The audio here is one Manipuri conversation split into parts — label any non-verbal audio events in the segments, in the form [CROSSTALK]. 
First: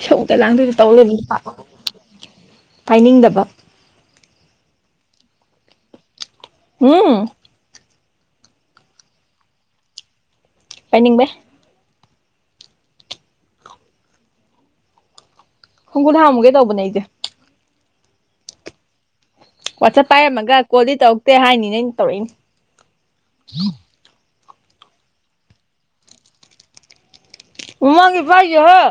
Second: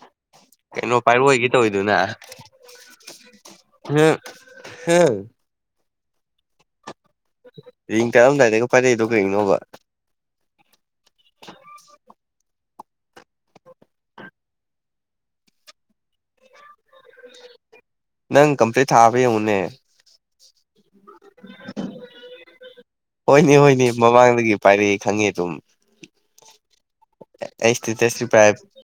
ꯏꯁꯧꯗ ꯂꯥꯡꯗꯣꯏꯗ ꯇꯧ ꯀꯩꯅꯣ ꯂꯩꯕ ꯅꯤꯄꯥ ꯄꯥꯏꯔꯛꯑꯣꯏꯒꯦ ꯇꯧꯋꯤꯗꯨꯅ ꯄꯥꯏꯅꯤꯡꯗꯕ ꯍꯦ ꯍꯨꯝ ꯔꯤꯡ ꯇꯠꯂꯝꯗꯥꯏꯗꯒ ꯄꯥꯏꯔꯛꯏꯗꯣ ꯀꯩꯒꯤꯅꯣꯕ ꯄꯥꯏꯅꯤꯡꯕ ꯈꯣꯡ ꯈꯨꯠ ꯍꯥꯥꯝꯃꯨꯒꯦ ꯇꯧꯕꯅ ꯑꯩꯖ ꯅꯪ ꯀꯝꯄꯂꯤꯠ ꯊꯥ ꯕꯌꯦꯡꯉꯨꯅꯦ ꯋꯥꯆꯞ ꯄꯥꯏꯔꯝꯃꯒ ꯀꯣꯜꯗꯤ ꯇꯧꯔꯛꯇꯦ ꯍꯥꯏꯅꯤꯅ ꯑꯩꯅ ꯍꯣꯏꯅꯦ ꯇꯧꯔꯛꯏꯅꯤ ꯍꯣꯏꯅꯦ ꯃꯃꯥꯡꯗꯒꯤ ꯄꯥꯏꯔꯛꯑꯦ ꯈꯪꯉꯦ ꯑꯗꯨꯝ ꯑꯩ ꯃꯃꯥꯡꯗꯤ ꯏꯁꯇꯦꯇꯁꯁꯨ ꯄꯥꯏ ꯄꯥꯏꯗꯦꯍꯦ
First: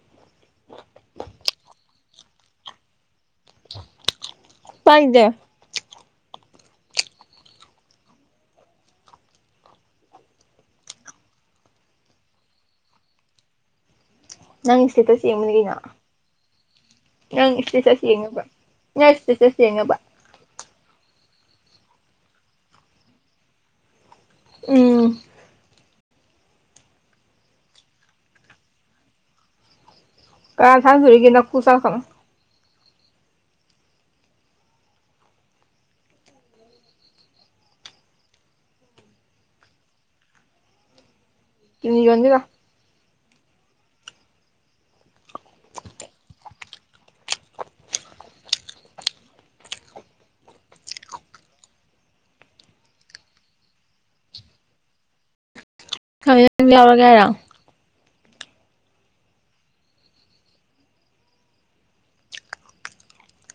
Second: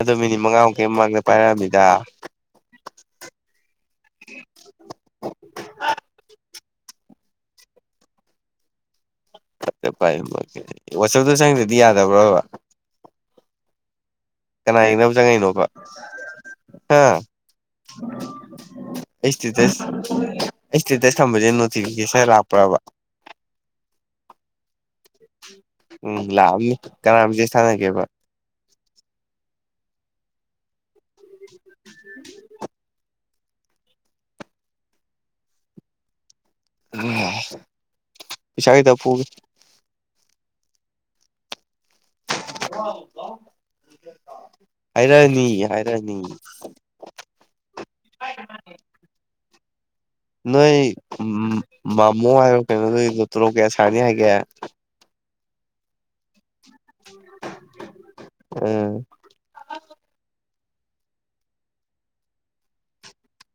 ꯑꯗꯣ ꯃꯤꯅꯤꯠ ꯃꯉꯥꯃꯨꯛ ꯀꯤ ꯃꯃꯥꯡꯗ ꯄꯥꯏꯔꯛꯑꯃꯤꯗ ꯄꯥꯏꯗꯦ ꯉꯥꯁꯥꯢꯗꯩ ꯄꯥꯢꯔꯝꯃꯥꯒ ꯋꯥꯆꯦꯞꯇ ꯆꯪꯗ꯭ꯔꯗꯤ ꯌꯥꯗ꯭ꯔꯥꯕꯥꯕ ꯅꯪ ꯏꯁꯇꯦꯇꯥꯁ ꯌꯦꯡꯕꯅꯤ ꯆꯪꯉꯛꯏꯅꯣꯕ ꯀꯩꯅꯣ ꯍꯥ ꯅꯪ ꯏꯁꯇꯦꯇꯥꯁ ꯌꯦꯡꯉꯕ ꯅꯪ ꯑꯩ ꯏꯁꯇꯦꯠꯁ ꯏꯁꯇꯦꯇꯁ ꯌꯦꯡꯉꯥꯕ ꯑꯩ ꯏꯁꯇꯦꯇꯥꯁ ꯊꯝꯕꯁꯦ ꯅꯣꯇꯤꯐꯤꯀꯦꯁꯟ ꯂꯥꯛꯄ꯭ꯔꯥꯕ ꯎꯝ ꯎꯝ ꯂꯥꯛꯑꯝꯅꯤ ꯀꯅꯥ ꯃꯦꯁꯦꯁ ꯊꯥꯅꯥꯒꯦꯕ ꯀꯥꯠ ꯀꯥꯅꯥ ꯊꯅꯥꯗꯧꯔꯤꯒꯦ ꯅꯥꯀꯣꯛ ꯆꯥꯛꯂꯛꯀꯥꯅꯣ ꯎꯝ ꯄꯩꯁꯥꯈꯤꯇꯥ ꯄꯨꯒꯦ ꯀꯤꯠꯅꯤ ꯌꯣꯟꯒꯦ ꯂꯥꯎ ꯍꯥꯏꯔꯛꯑꯅꯤ ꯍꯥꯏꯔꯛꯑꯅꯤ ꯅꯣꯏ ꯃꯃꯣ ꯍꯥꯏꯕꯔꯥ ꯀꯩꯅꯣ ꯅꯣꯏ ꯊꯣꯂꯣꯞ ꯀꯥꯌꯥ ꯁꯥꯅꯤ ꯍꯥꯏꯒꯦ ꯈꯥ ꯅꯪ ꯌꯥꯎꯔꯒꯦ ꯍꯥꯏꯔꯣ ꯎꯝ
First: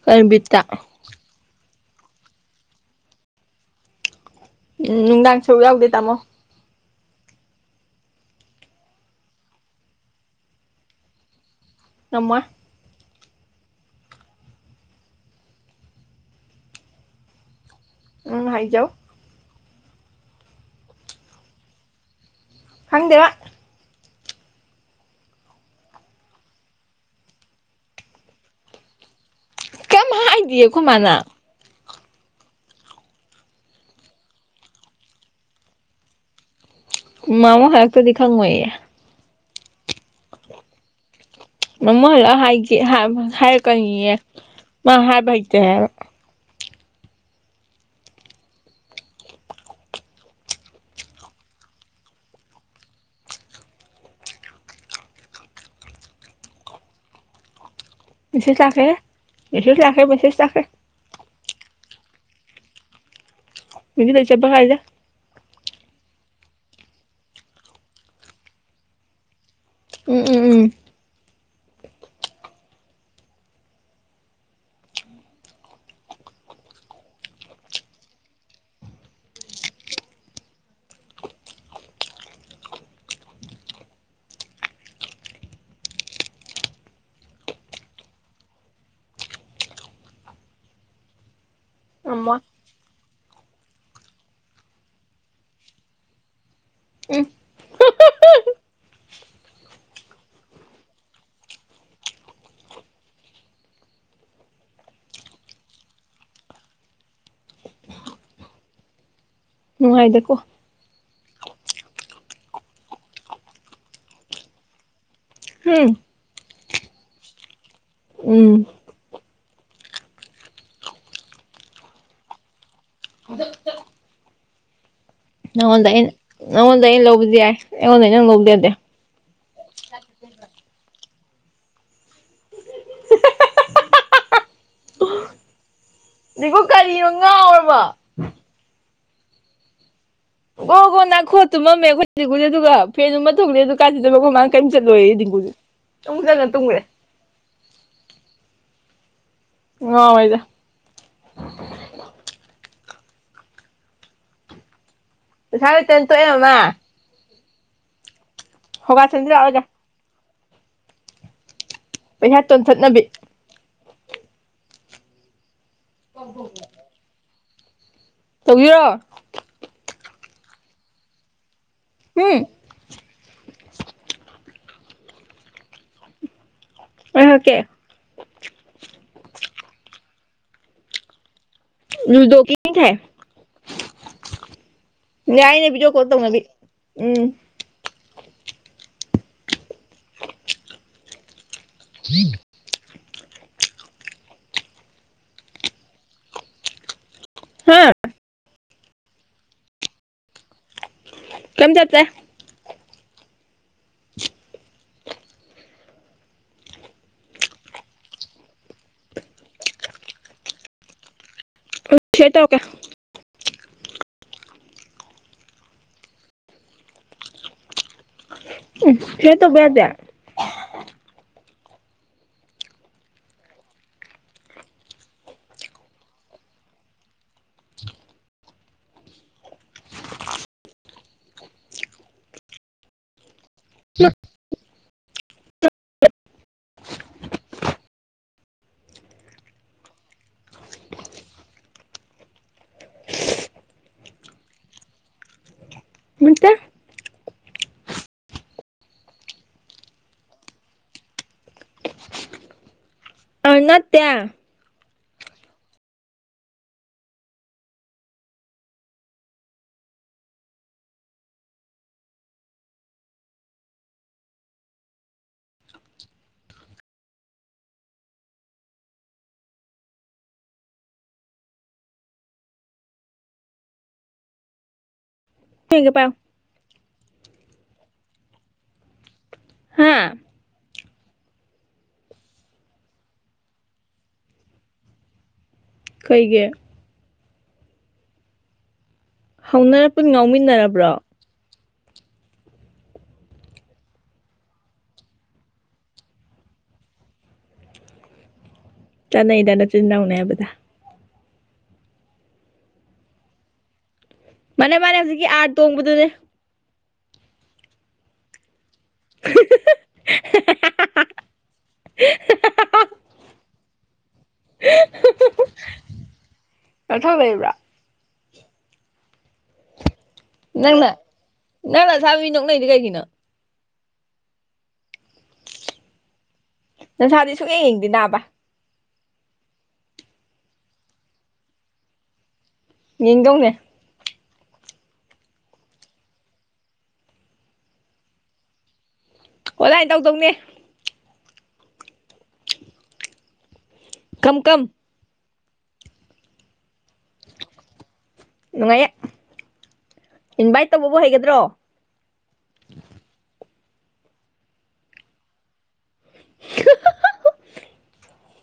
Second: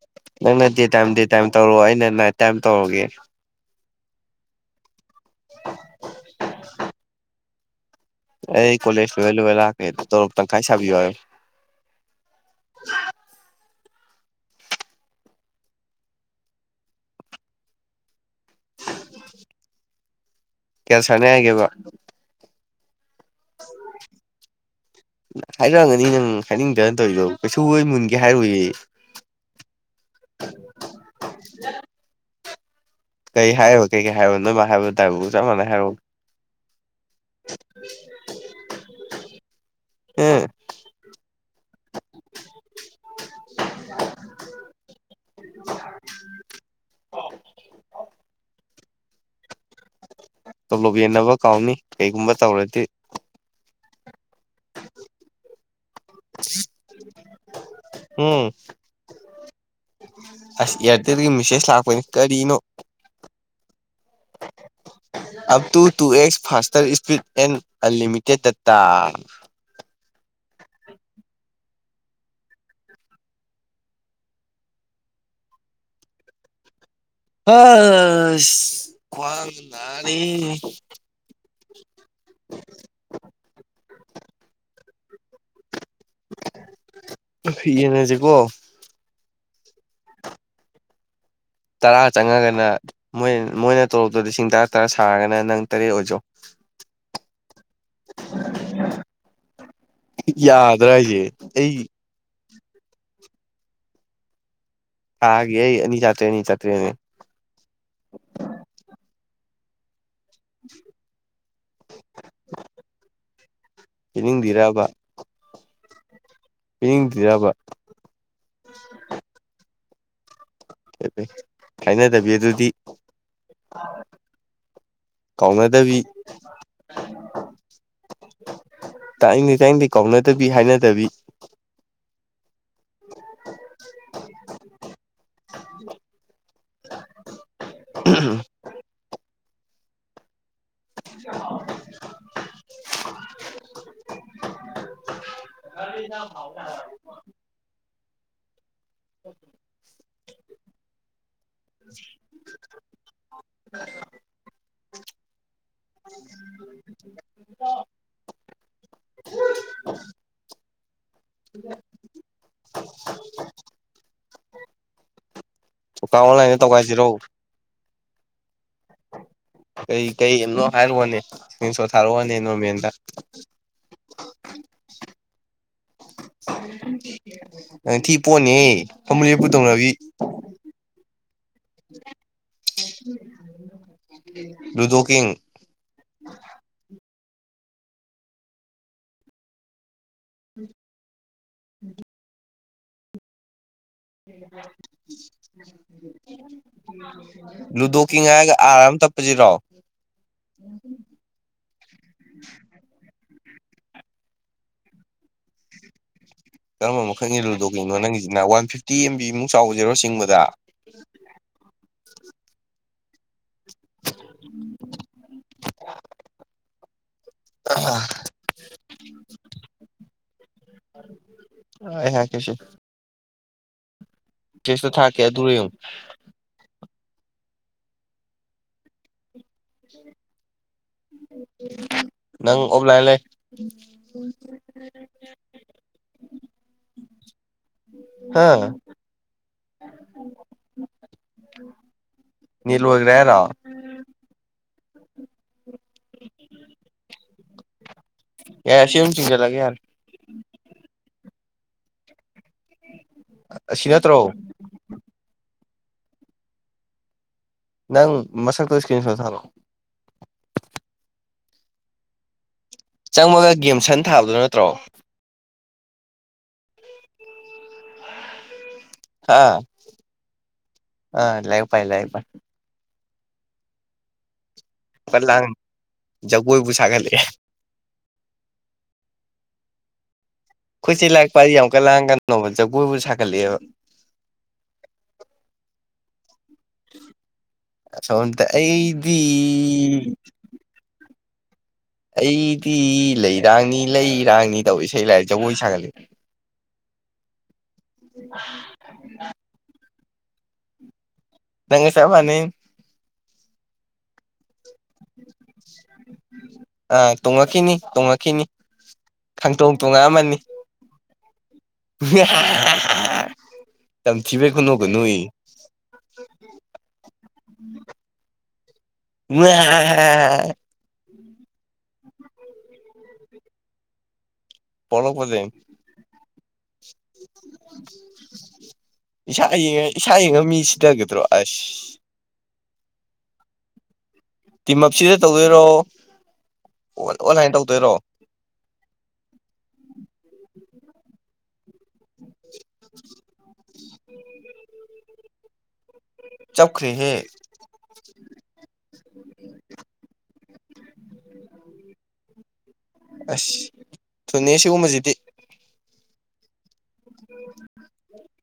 ꯀꯩ ꯕꯤꯠꯇ ꯅꯪꯅ ꯗꯦ ꯇꯥꯢꯝ ꯗꯦ ꯇꯥꯢꯝ ꯇꯧꯔꯣ ꯑꯩꯅ ꯅꯥꯏꯠ ꯇꯥꯏꯝ ꯇꯧꯔꯒꯦ ꯎꯝ ꯅꯨꯡꯗꯥꯡ ꯁꯔꯨꯛ ꯌꯥꯎꯗꯦ ꯇꯥꯃꯣ ꯑꯩ ꯀꯣꯂꯦꯖ ꯂꯣꯢꯔꯥ ꯂꯣꯢꯔꯥ ꯂꯥꯛꯀꯦ ꯇꯣꯂꯣꯞ ꯇꯪꯈꯥꯏ ꯁꯕꯤꯌꯣ ꯍꯥꯢꯌꯣ ꯉꯝꯃꯣꯢ ꯅꯪ ꯍꯥꯏꯖꯧ ꯀꯌꯥꯁꯥꯅꯤ ꯍꯥꯏꯒꯦꯕ ꯈꯪꯗꯦꯕ ꯍꯥꯏꯔꯛꯑꯝꯒꯅꯤ ꯅꯪ ꯍꯥꯏꯅꯤꯡꯗꯥꯅ ꯇꯧꯔꯤꯗꯣ ꯀꯩꯁꯨ ꯈꯣꯢ ꯃꯨꯟꯒꯦ ꯍꯥꯏꯔꯣꯏꯌꯦ ꯀꯦꯝ ꯍꯥꯏꯗꯤꯌꯦ ꯀꯣꯢ ꯃꯥꯅ ꯀꯩ ꯍꯥꯌꯣ ꯀꯩꯀꯩ ꯍꯥꯏꯔꯣꯅ ꯅꯣꯏꯃꯥꯅ ꯍꯥꯏꯕ ꯇꯥꯕꯕꯨ ꯆꯞ ꯃꯥꯟꯅꯥꯅ ꯍꯥꯏꯔꯛꯎ ꯃꯃꯣ ꯍꯜꯂꯛꯇ꯭ꯔꯥꯗꯤ ꯈꯥꯪꯉꯣꯢꯌꯦ ꯑꯦ [INAUDIBLE] ꯃꯃꯣ ꯍꯜꯂꯛꯑꯒ ꯍꯥꯏꯒꯦ ꯍꯥꯢꯔꯛꯀꯥꯅꯤꯌꯦ ꯃꯥ ꯍꯥꯏꯕ ꯍꯩꯇꯦ ꯍꯥꯏꯕ ꯇꯣꯜꯂꯣꯞ ꯌꯦꯟꯅꯕ ꯀꯥꯎꯅꯤ ꯀꯩꯒꯨꯝꯕ ꯇꯧꯔꯗꯤ [INAUDIBLE] ꯎꯝ ꯃꯦꯁꯦꯁ ꯂꯥꯛꯈ꯭ꯔꯦꯍꯦ ꯃꯦꯁꯦꯁ ꯂꯥꯛꯈ꯭ꯔꯦ ꯃꯦꯁꯦꯁ ꯂꯥꯛꯈ꯭ꯔꯦ ꯃꯦꯁꯦꯁ ꯂꯥꯛꯄꯅꯤ ꯀꯔꯤꯅꯣ ꯃꯤꯗꯤ ꯂꯩꯖꯕꯒꯥꯏꯁꯦ up to two X faster speed and unlimited data um um um ꯑꯥ ꯑꯥ ꯑꯁ ꯈꯋꯥꯡ ꯅꯥꯔꯦ [UNINTELLIGIBLE] [UNINTELLIGIBLE] ꯪꯐꯤ ꯌꯦꯟꯅꯁꯤꯀꯣ ꯇꯔꯥ ꯉꯝꯃꯣꯏ ꯆꯪꯉꯒꯅ ꯃꯣꯏ ꯃꯣꯏꯅ ꯇꯣꯂꯣꯞꯇꯣ ꯂꯤꯁꯤꯡ ꯇꯔꯥ ꯇꯔꯥ ꯁꯥꯔꯒꯅ ꯅꯪ ꯇꯔꯦꯠ ꯑꯣꯏꯖꯧ ꯎꯝ ꯌꯥꯗ꯭ꯔꯥ ꯍꯥꯏꯁꯦ ꯑꯩ ꯊꯥꯒꯤ ꯑꯩ ꯑꯅꯤ ꯆꯇ꯭ꯔꯦꯠ ꯑꯅꯤ ꯆꯥꯇ꯭ꯔꯦꯠꯅꯤ ꯅꯨꯡꯥꯉꯥꯏꯗꯀꯣ ꯄꯤꯅꯤꯡꯗꯤꯔꯕ ꯎꯝ ꯄꯤꯅꯤꯡꯗꯤꯔꯕ ꯎꯝ ꯀꯥꯏꯅꯗꯕꯤ ꯑꯗꯨꯗꯤ ꯅꯉꯣꯟꯗ ꯀꯥꯎꯅꯗꯕꯤ ꯑꯩꯅ ꯅꯉꯣꯟꯗꯩ ꯑꯩꯅ ꯂꯧꯕꯗꯤ ꯌꯥꯏ ꯑꯩꯉꯣꯟꯗꯩ ꯅꯪꯅ ꯂꯧꯕꯗꯤ ꯗꯥꯗꯦ ꯇꯥꯅꯤꯡꯗꯦ ꯇꯥꯅꯤꯡꯗꯦ ꯀꯧꯅꯎꯅꯗꯕꯤ ꯍꯥꯏꯅꯗꯕꯤ ꯗꯤꯒꯨ ꯀꯔꯤꯅꯣ ꯉꯥꯎꯔꯕꯣ [UNINTELLIGIBLE] ꯑꯍꯝ [INAUDIBLE] ꯒꯣ ꯒꯣ ꯅꯪꯈꯣꯑꯒ ꯇꯨꯝꯃꯝꯃꯦ ꯑꯩꯈꯣꯏ ꯗꯤꯡꯒꯨ ꯑꯗꯨꯒ ꯐꯦꯟ ꯍꯨꯝꯃꯒ ꯊꯣꯔꯛꯑꯦ ꯑꯗꯒ ꯀꯥꯏ ꯆꯠꯇꯣꯏꯕ ꯑꯈꯣꯏꯃꯥꯅ ꯀꯔꯤꯝ ꯆꯠꯂꯣꯏꯌꯦ ꯗꯤꯡꯒꯨ ꯑꯃꯨꯛ ꯆꯪꯂꯒ ꯇꯨꯝꯈꯨꯔꯦ [INAUDIBLE] ꯑꯣ [INAUDIBLE] ꯉꯥꯎꯋꯦꯗ [INAUDIBLE] ꯄꯩꯁꯥ ꯂꯩꯇꯕꯅꯤꯅ ꯇꯣꯛꯑꯦ ꯃꯥꯃꯥ ꯍꯣ ꯍꯣꯒꯥ ꯁꯥꯟꯅꯁꯤ ꯂꯥꯛꯑꯣ ꯑꯩꯒ ꯄꯩꯁꯥ ꯇꯣꯟꯊꯠꯅꯕꯤ [UNINTELLIGIBLE] ꯑꯣꯟꯂꯥꯏꯟꯗ ꯇꯧꯒꯥꯏꯁꯤꯔꯣ ꯇꯧꯖꯤꯔꯣ ꯀꯩ ꯀꯩꯅꯣ ꯍꯥꯏꯔꯛꯋꯣꯅꯦ ꯁ꯭ꯀꯔꯤꯟꯁꯣꯠ ꯎꯝ ꯊꯥꯔꯛꯑꯣꯅꯦ ꯅꯣꯔꯃꯦꯟꯗ ꯑꯣꯏꯍꯀꯦ ꯊꯤ ꯄꯣꯠꯅꯤꯍꯦ ꯐꯝꯃꯨ ꯂꯦꯞꯄꯨ ꯇꯧꯅꯕꯤ ꯂꯨꯗꯣ ꯀꯤꯡ ꯊꯥꯏ ꯂꯨꯗꯣ ꯀꯤꯡ ꯌꯥꯏꯅꯦ ꯕꯤꯗꯤꯌꯣ ꯀꯣꯜ ꯇꯧꯅꯕꯤ ꯎꯝ ꯎꯝ [UNINTELLIGIBLE] [UNINTELLIGIBLE] ꯍꯥ ꯂꯨꯗꯣ ꯀꯤꯡ ꯍꯥꯏꯒ ꯑꯔ ꯑꯃ ꯇꯞꯄꯁꯤꯔꯣ ꯀꯦꯝ ꯆꯠꯇꯦ ꯀꯔꯝꯕ ꯃꯈꯟꯒꯤ ꯂꯨꯗꯣ ꯀꯤꯡꯅꯣ ꯅꯪꯒꯤꯁꯤꯅ ꯋꯥꯟꯐꯤꯐꯇꯤ ꯑꯦꯝꯕꯤ ꯃꯨꯛ ꯆꯥꯎꯕꯁꯤꯔꯣ ꯆꯤꯡꯕꯗ ꯀꯩ ꯇꯧꯔ ꯀꯦ ꯎ [INAUDIBLE] ꯑꯍꯥ ꯁꯤꯌꯔ ꯇꯧꯕ ꯌꯥꯗꯦ ꯑꯩ ꯍꯥꯢꯔꯛꯀꯦꯁꯦ ꯀꯦꯁꯇꯨ ꯊꯥꯔꯀꯦ ꯑꯗꯨꯔ ꯌꯦꯡꯎ ꯅꯪ ꯑꯣꯕ ꯂꯥꯢꯜ ꯂꯩꯩ ꯍꯥ ꯅꯦꯠ ꯂꯣꯢꯒ꯭ꯔꯦ ꯍꯥꯢꯔꯣ ꯅꯠꯇꯦ ꯌꯥꯔꯦ ꯁꯤ ꯑꯍꯨꯝ ꯆꯤꯡꯖꯤꯜꯂꯒꯦ ꯌꯥꯔꯦ ꯑ ꯑꯁꯤ ꯅꯠꯇꯦ ꯅꯠꯇ꯭ꯔꯣ ꯅꯪ ꯃꯁꯛꯇꯨ ꯏꯁꯀ꯭ꯔꯤꯟ ꯁꯣꯠ ꯊꯥꯔꯛꯑꯣ ꯆꯪꯕꯒ ꯒꯦꯝ ꯁꯟ ꯊꯥꯕꯗꯨ ꯅꯠꯇ꯭ꯔꯣ ꯑꯥ ꯑ ꯂꯩꯥ ꯄꯥꯏ ꯂꯩ ꯄꯥꯏ ꯄ ꯂꯥꯡ ꯀꯩꯒ ꯄꯥꯏꯌꯨ ꯖꯒꯣꯏꯕꯨ ꯁꯥꯒꯠꯂꯛꯑꯦ ꯍꯥꯥ ꯀꯣꯏ ꯆꯦ ꯂꯥꯏꯔꯤꯛ ꯄꯥꯔꯤ ꯌꯥꯝ ꯀꯥꯟ ꯂꯥꯡꯒꯅꯣꯕ ꯖꯒꯣꯏꯕꯨ ꯁꯥꯒꯠꯂꯛꯑꯦꯕ ꯀꯩꯒꯤ ꯑꯁꯣꯝꯗ ꯑꯩ ꯍꯧꯅꯔ ꯄꯨꯟ ꯉꯥꯎꯃꯤꯟꯅꯔꯕ꯭ꯔꯣ ꯑꯩꯗꯤ ꯂꯩꯔꯥꯡꯅꯤ ꯂꯩꯔꯥꯡꯅꯤ ꯇꯧ ꯏꯁꯩ ꯂꯥꯏ ꯖꯒꯣꯏ ꯁꯥꯒꯠꯂꯛꯑꯦ ꯍꯥ ꯆꯥꯅꯩꯗ ꯅꯆꯤꯟ ꯅꯅꯥꯎ ꯃꯦꯕꯗ ꯅꯪꯒ ꯆꯞ ꯃꯥꯅꯩ ꯃꯥꯅꯦ ꯃꯥꯅꯦ ꯍꯧꯖꯤꯛꯀꯤ ꯑꯥꯔꯠ ꯇꯣꯡꯕꯗꯨꯅꯦ ꯑ ꯇꯣꯡꯉꯈꯤꯅꯤ ꯇꯣꯡꯉꯈꯤꯅꯤ ꯈꯪꯇꯣꯡ ꯇꯣꯡꯉꯛ ꯑꯝꯃꯅꯤ ꯌꯥꯝꯝ ꯍꯥ ꯍꯥ ꯍꯥ ꯇꯝꯊꯤꯕꯩ ꯈꯨꯅꯣꯀ ꯅꯣꯛꯏꯌꯦ ꯅꯊꯧ ꯂꯩꯕ꯭ꯔꯥ [INAUDIBLE] ꯃꯦ ꯍꯥ ꯍꯥꯍꯥ ꯊ ꯃꯤ ꯅꯣꯛꯅꯩꯗꯣ ꯀꯩꯒꯤꯅꯣ ꯄꯣꯛꯂꯛꯄꯗꯩꯅꯤ ꯅꯁꯥꯗꯤ ꯁꯨꯛꯌꯦꯡ ꯌꯦꯡꯗ ꯅꯥꯕ ꯏꯁꯥ ꯌꯦꯡꯉ ꯏꯁꯥ ꯌꯦꯡꯉ ꯃꯤ ꯁꯤꯊꯒꯗ꯭ꯔꯣ ꯑꯁ ꯌꯦꯡꯗꯧꯅꯦ ꯇꯤꯝꯑꯞꯁꯤꯗ ꯇꯧꯗꯣꯏꯔꯣ ꯑꯣ ꯑꯣꯟꯂꯥꯏꯅ ꯇꯧꯗꯣꯏꯔꯣ ꯑꯣꯟꯂꯥꯏꯟ ꯇꯧꯗꯧꯅꯦ [INAUDIBLE] ꯀꯝ ꯀꯝ ꯆꯞ ꯈ꯭ꯔꯦꯍꯦ ꯅꯨꯡꯉꯥꯏꯌꯦ ꯏꯟꯚꯥꯏꯠ ꯇꯧꯕꯕꯨ ꯍꯩꯒꯗ꯭ꯔꯣ ꯑꯁ ꯊꯨꯅꯤ ꯁꯤꯒꯨꯝꯕꯁꯤꯗꯤ ꯍꯥ ꯍꯥ ꯍꯥ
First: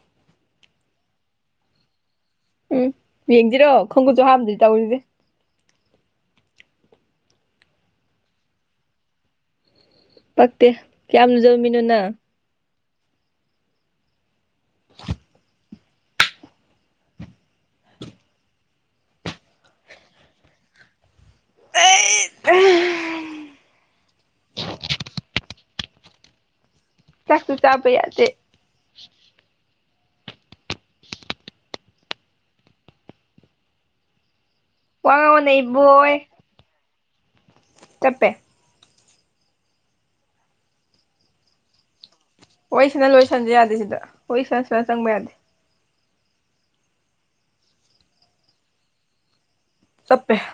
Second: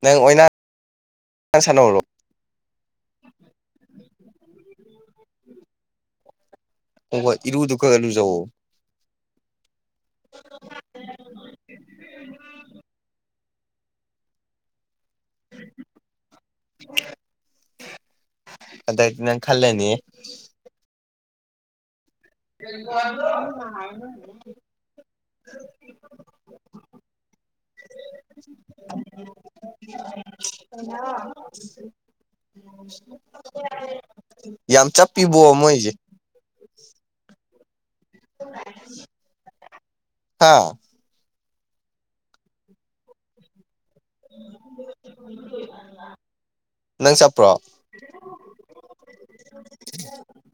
ꯅꯪ ꯑꯣꯏꯅꯥ ꯁꯅꯔꯨꯔꯣ ꯎꯝ ꯌꯦꯡꯁꯤꯔꯣ ꯈꯣꯡꯈꯨꯠꯁꯨ ꯍꯥꯝꯗꯔꯤ ꯇꯧꯔꯤꯁꯦ ꯑꯣ ꯍꯣꯏ ꯏꯔꯨꯗꯨ ꯈꯔ ꯈꯔ ꯂꯨꯖꯧꯋꯣ ꯄꯛꯇꯦ ꯀꯌꯥꯝ ꯖꯧꯝꯃꯤꯅꯣ ꯅꯪ [INAUDIBLE] ꯑꯗꯗꯤ ꯅꯪ ꯈꯜꯂꯅꯤꯌꯦ [UNINTELLIGIBLE] [INAUDIBLE] ꯆꯥꯛꯁꯨ ꯆꯥꯕ ꯌꯥꯗꯦ ꯍꯥ [INAUDIBLE] ꯌꯥꯝ ꯋꯥ ꯆꯞꯄꯤꯕꯣ ꯉꯥꯡꯉꯣꯅꯦ ꯃꯣꯏꯁꯦ ꯏꯕꯣꯏ ꯆꯞꯄꯦ ꯑꯥ ꯋꯥꯔꯤꯁꯅ ꯂꯣꯏꯁꯟꯖꯦ ꯌꯥꯗꯦ ꯁꯤꯗ ꯍꯣꯏ ꯁꯔ ꯁꯔ ꯆꯪꯕ ꯌꯥꯗꯦ ꯅꯪ ꯆꯠꯄ꯭ꯔꯣ ꯆꯞꯄꯦ [UNINTELLIGIBLE]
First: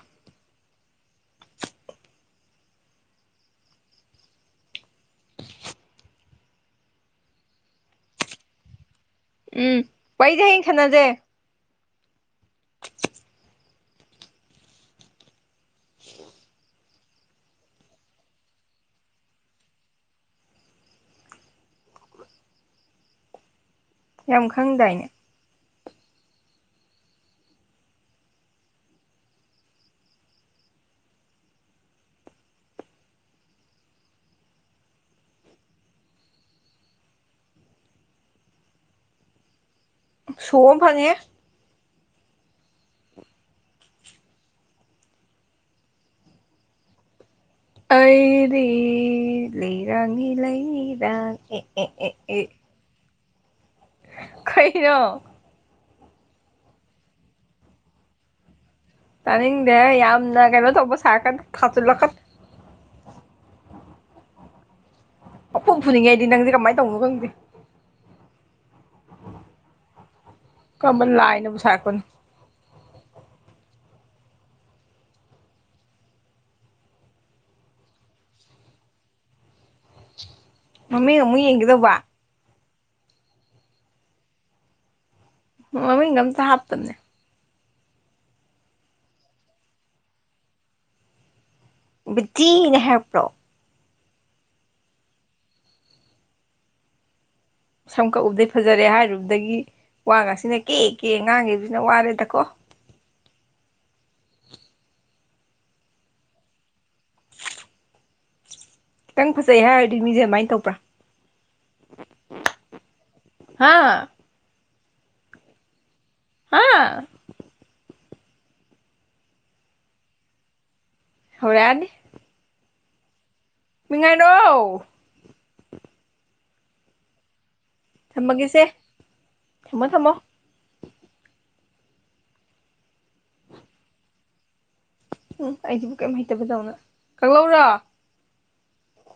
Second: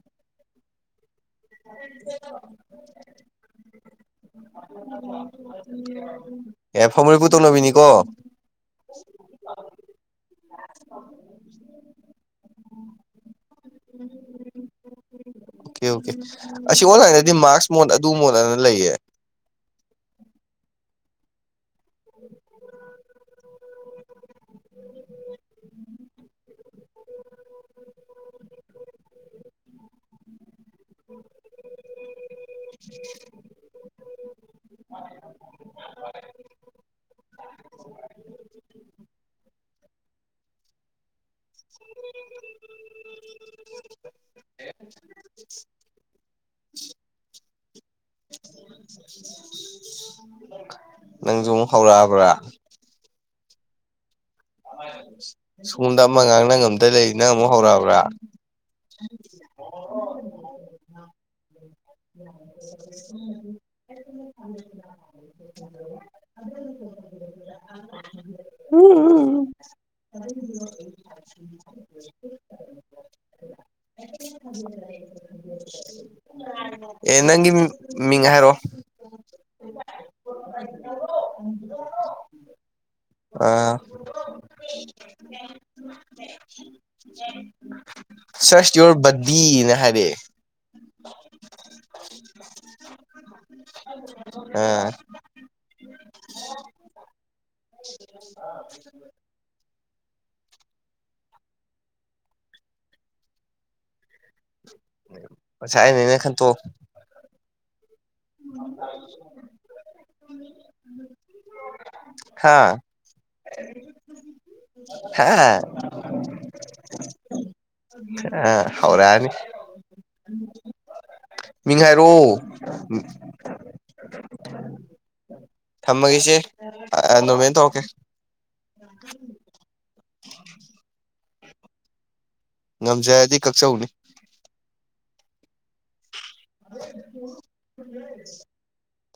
ꯑꯦ ꯐꯃꯨ ꯂꯦꯞꯄꯨ ꯇꯧꯅꯕꯤꯅꯤ ꯀꯣ ꯎꯝ ꯋꯥꯔꯤꯖꯦ ꯍꯌꯦꯡ ꯁꯥꯅꯥꯖꯦ ꯑꯣꯀꯦ ꯑꯣꯀꯦ ꯑꯁꯤ ꯑꯣꯟꯂꯥꯏꯟꯗꯗꯤ ꯃꯥꯛꯁ ꯃꯣꯠ ꯑꯗꯨ ꯃꯣꯠꯅ ꯂꯩꯌꯦ [INAUDIBLE] ꯌꯥꯝ ꯈꯪꯗꯥꯏꯅꯦ [INAUDIBLE] ꯁꯣ ꯑꯃ ꯐꯪꯉꯦ ꯑꯩꯗꯤ ꯂꯩꯔꯥꯡꯅꯤ ꯂꯩ ꯔꯥꯡ ꯅꯪꯁꯨ ꯑꯦ ꯑꯃꯨꯛ ꯑꯦ ꯑꯦ ꯑꯦ ꯀꯩꯅꯣ [INAUDIBLE] ꯄꯨꯡꯗ ꯑꯃ ꯉꯥꯡꯅ ꯉꯝꯗ ꯂꯩ ꯅꯪ ꯑꯃꯨꯛ ꯍꯧꯔꯛꯑꯕ꯭ꯔꯥ [INAUDIBLE] [INAUDIBLE] ꯇꯥꯅꯤꯡꯗꯦ ꯌꯥꯝꯅ ꯀꯩꯅꯣ ꯇꯧꯕ ꯁꯥꯔꯛꯀꯅꯨ ꯊꯥꯖꯤꯜꯂꯛꯀꯅꯨ ꯄꯪꯐꯨꯗ ꯐꯨꯅꯤꯡꯉꯦ ꯑꯩꯗꯤ ꯅꯪꯁꯦ ꯀꯃꯥꯏ ꯇꯧꯕꯅꯣ ꯈꯪꯗꯦ ꯎꯝ [UNINTELLIGIBLE] ꯀꯔꯝꯕ ꯂꯥꯏꯅꯕꯨ ꯁꯥꯔꯛꯄꯅꯣ ꯑꯦ ꯅꯪꯒꯤ ꯃꯤꯡ ꯃꯤꯡ ꯍꯥꯏꯔꯛꯑꯣ ꯃꯃꯤꯡ ꯑꯃꯨꯛ ꯌꯦꯡꯒꯦꯗꯧꯕ ꯑꯥ ꯃꯃꯤꯡꯒ ꯑꯝꯇ ꯍꯥꯞꯇꯕꯅꯦ ꯁꯔꯁ ꯌꯣꯔ ꯕꯗꯤꯅ ꯍꯥꯏꯔꯛꯑꯦ ꯕꯗꯤꯅ ꯍꯥꯢꯔꯛꯄ꯭ꯔꯣ ꯑ ꯁꯝ ꯀꯛꯎꯕꯗꯩ ꯐꯖꯔꯦ ꯍꯥꯏꯔꯨꯕꯗꯒꯤ ꯋꯥ ꯒꯥꯁꯤꯅ ꯀꯦ ꯀꯦ ꯉꯥꯡꯈꯤꯕꯁꯤꯅ ꯋꯥꯔꯦꯗꯀꯣ ꯃꯁꯥꯢꯅꯦꯅ ꯈꯟꯇꯣꯛꯑꯣ ꯎꯝ ꯈꯤꯇꯪ ꯐꯖꯩ ꯍꯥꯏꯔꯨꯔꯗꯤ ꯃꯤꯁꯦ ꯑꯗꯨꯃꯥꯏꯅ ꯇꯧꯕ꯭ꯔꯥ ꯍꯥ ꯍꯥ ꯍꯥ ꯍꯥ ꯍꯥ ꯍꯧꯔꯛ ꯑꯥꯅꯤ ꯃꯤꯡ ꯍꯧꯔꯛꯑꯅꯤ ꯍꯥꯏꯔꯣ ꯎꯝ ꯃꯤꯡꯍꯥꯏꯔꯣ ꯊꯝꯃꯒꯦ ꯏꯆꯦ ꯑꯥ ꯅꯣꯔꯃꯦꯟꯗ ꯇꯧ ꯊꯝꯃꯥꯒꯦꯁꯦ ꯊꯝꯃꯣ ꯊꯝꯃꯣ ꯉꯝꯖꯥꯔꯥꯗꯤ ꯀꯛꯆꯧꯅꯦ ꯎꯝ ꯑꯩꯁꯤꯕꯨ ꯀꯦꯝ ꯍꯩꯠ ꯇꯥꯕꯗꯧꯅ ꯀꯛꯂꯛꯎꯔꯣ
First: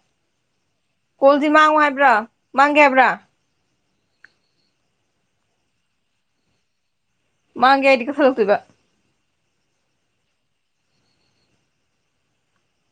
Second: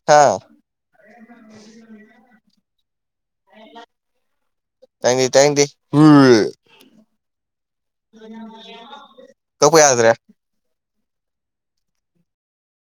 ꯍꯥꯥ ꯀꯣꯜꯁꯤ ꯃꯥꯡꯉꯨ ꯍꯥꯏꯕ꯭ꯔꯥ ꯃꯥꯡꯒꯦ ꯍꯥꯏꯕ꯭ꯔꯥ ꯊꯥꯅꯤꯡꯗꯦ ꯊꯥꯅꯤꯡꯗꯦ ꯎꯨ꯭ꯋꯦ ꯃꯥꯡꯒꯦ ꯍꯥꯢꯗꯤ ꯀꯛꯊꯠꯂꯛꯇꯣꯏꯕ ꯊꯧꯕ ꯌꯥꯗ꯭ꯔꯦ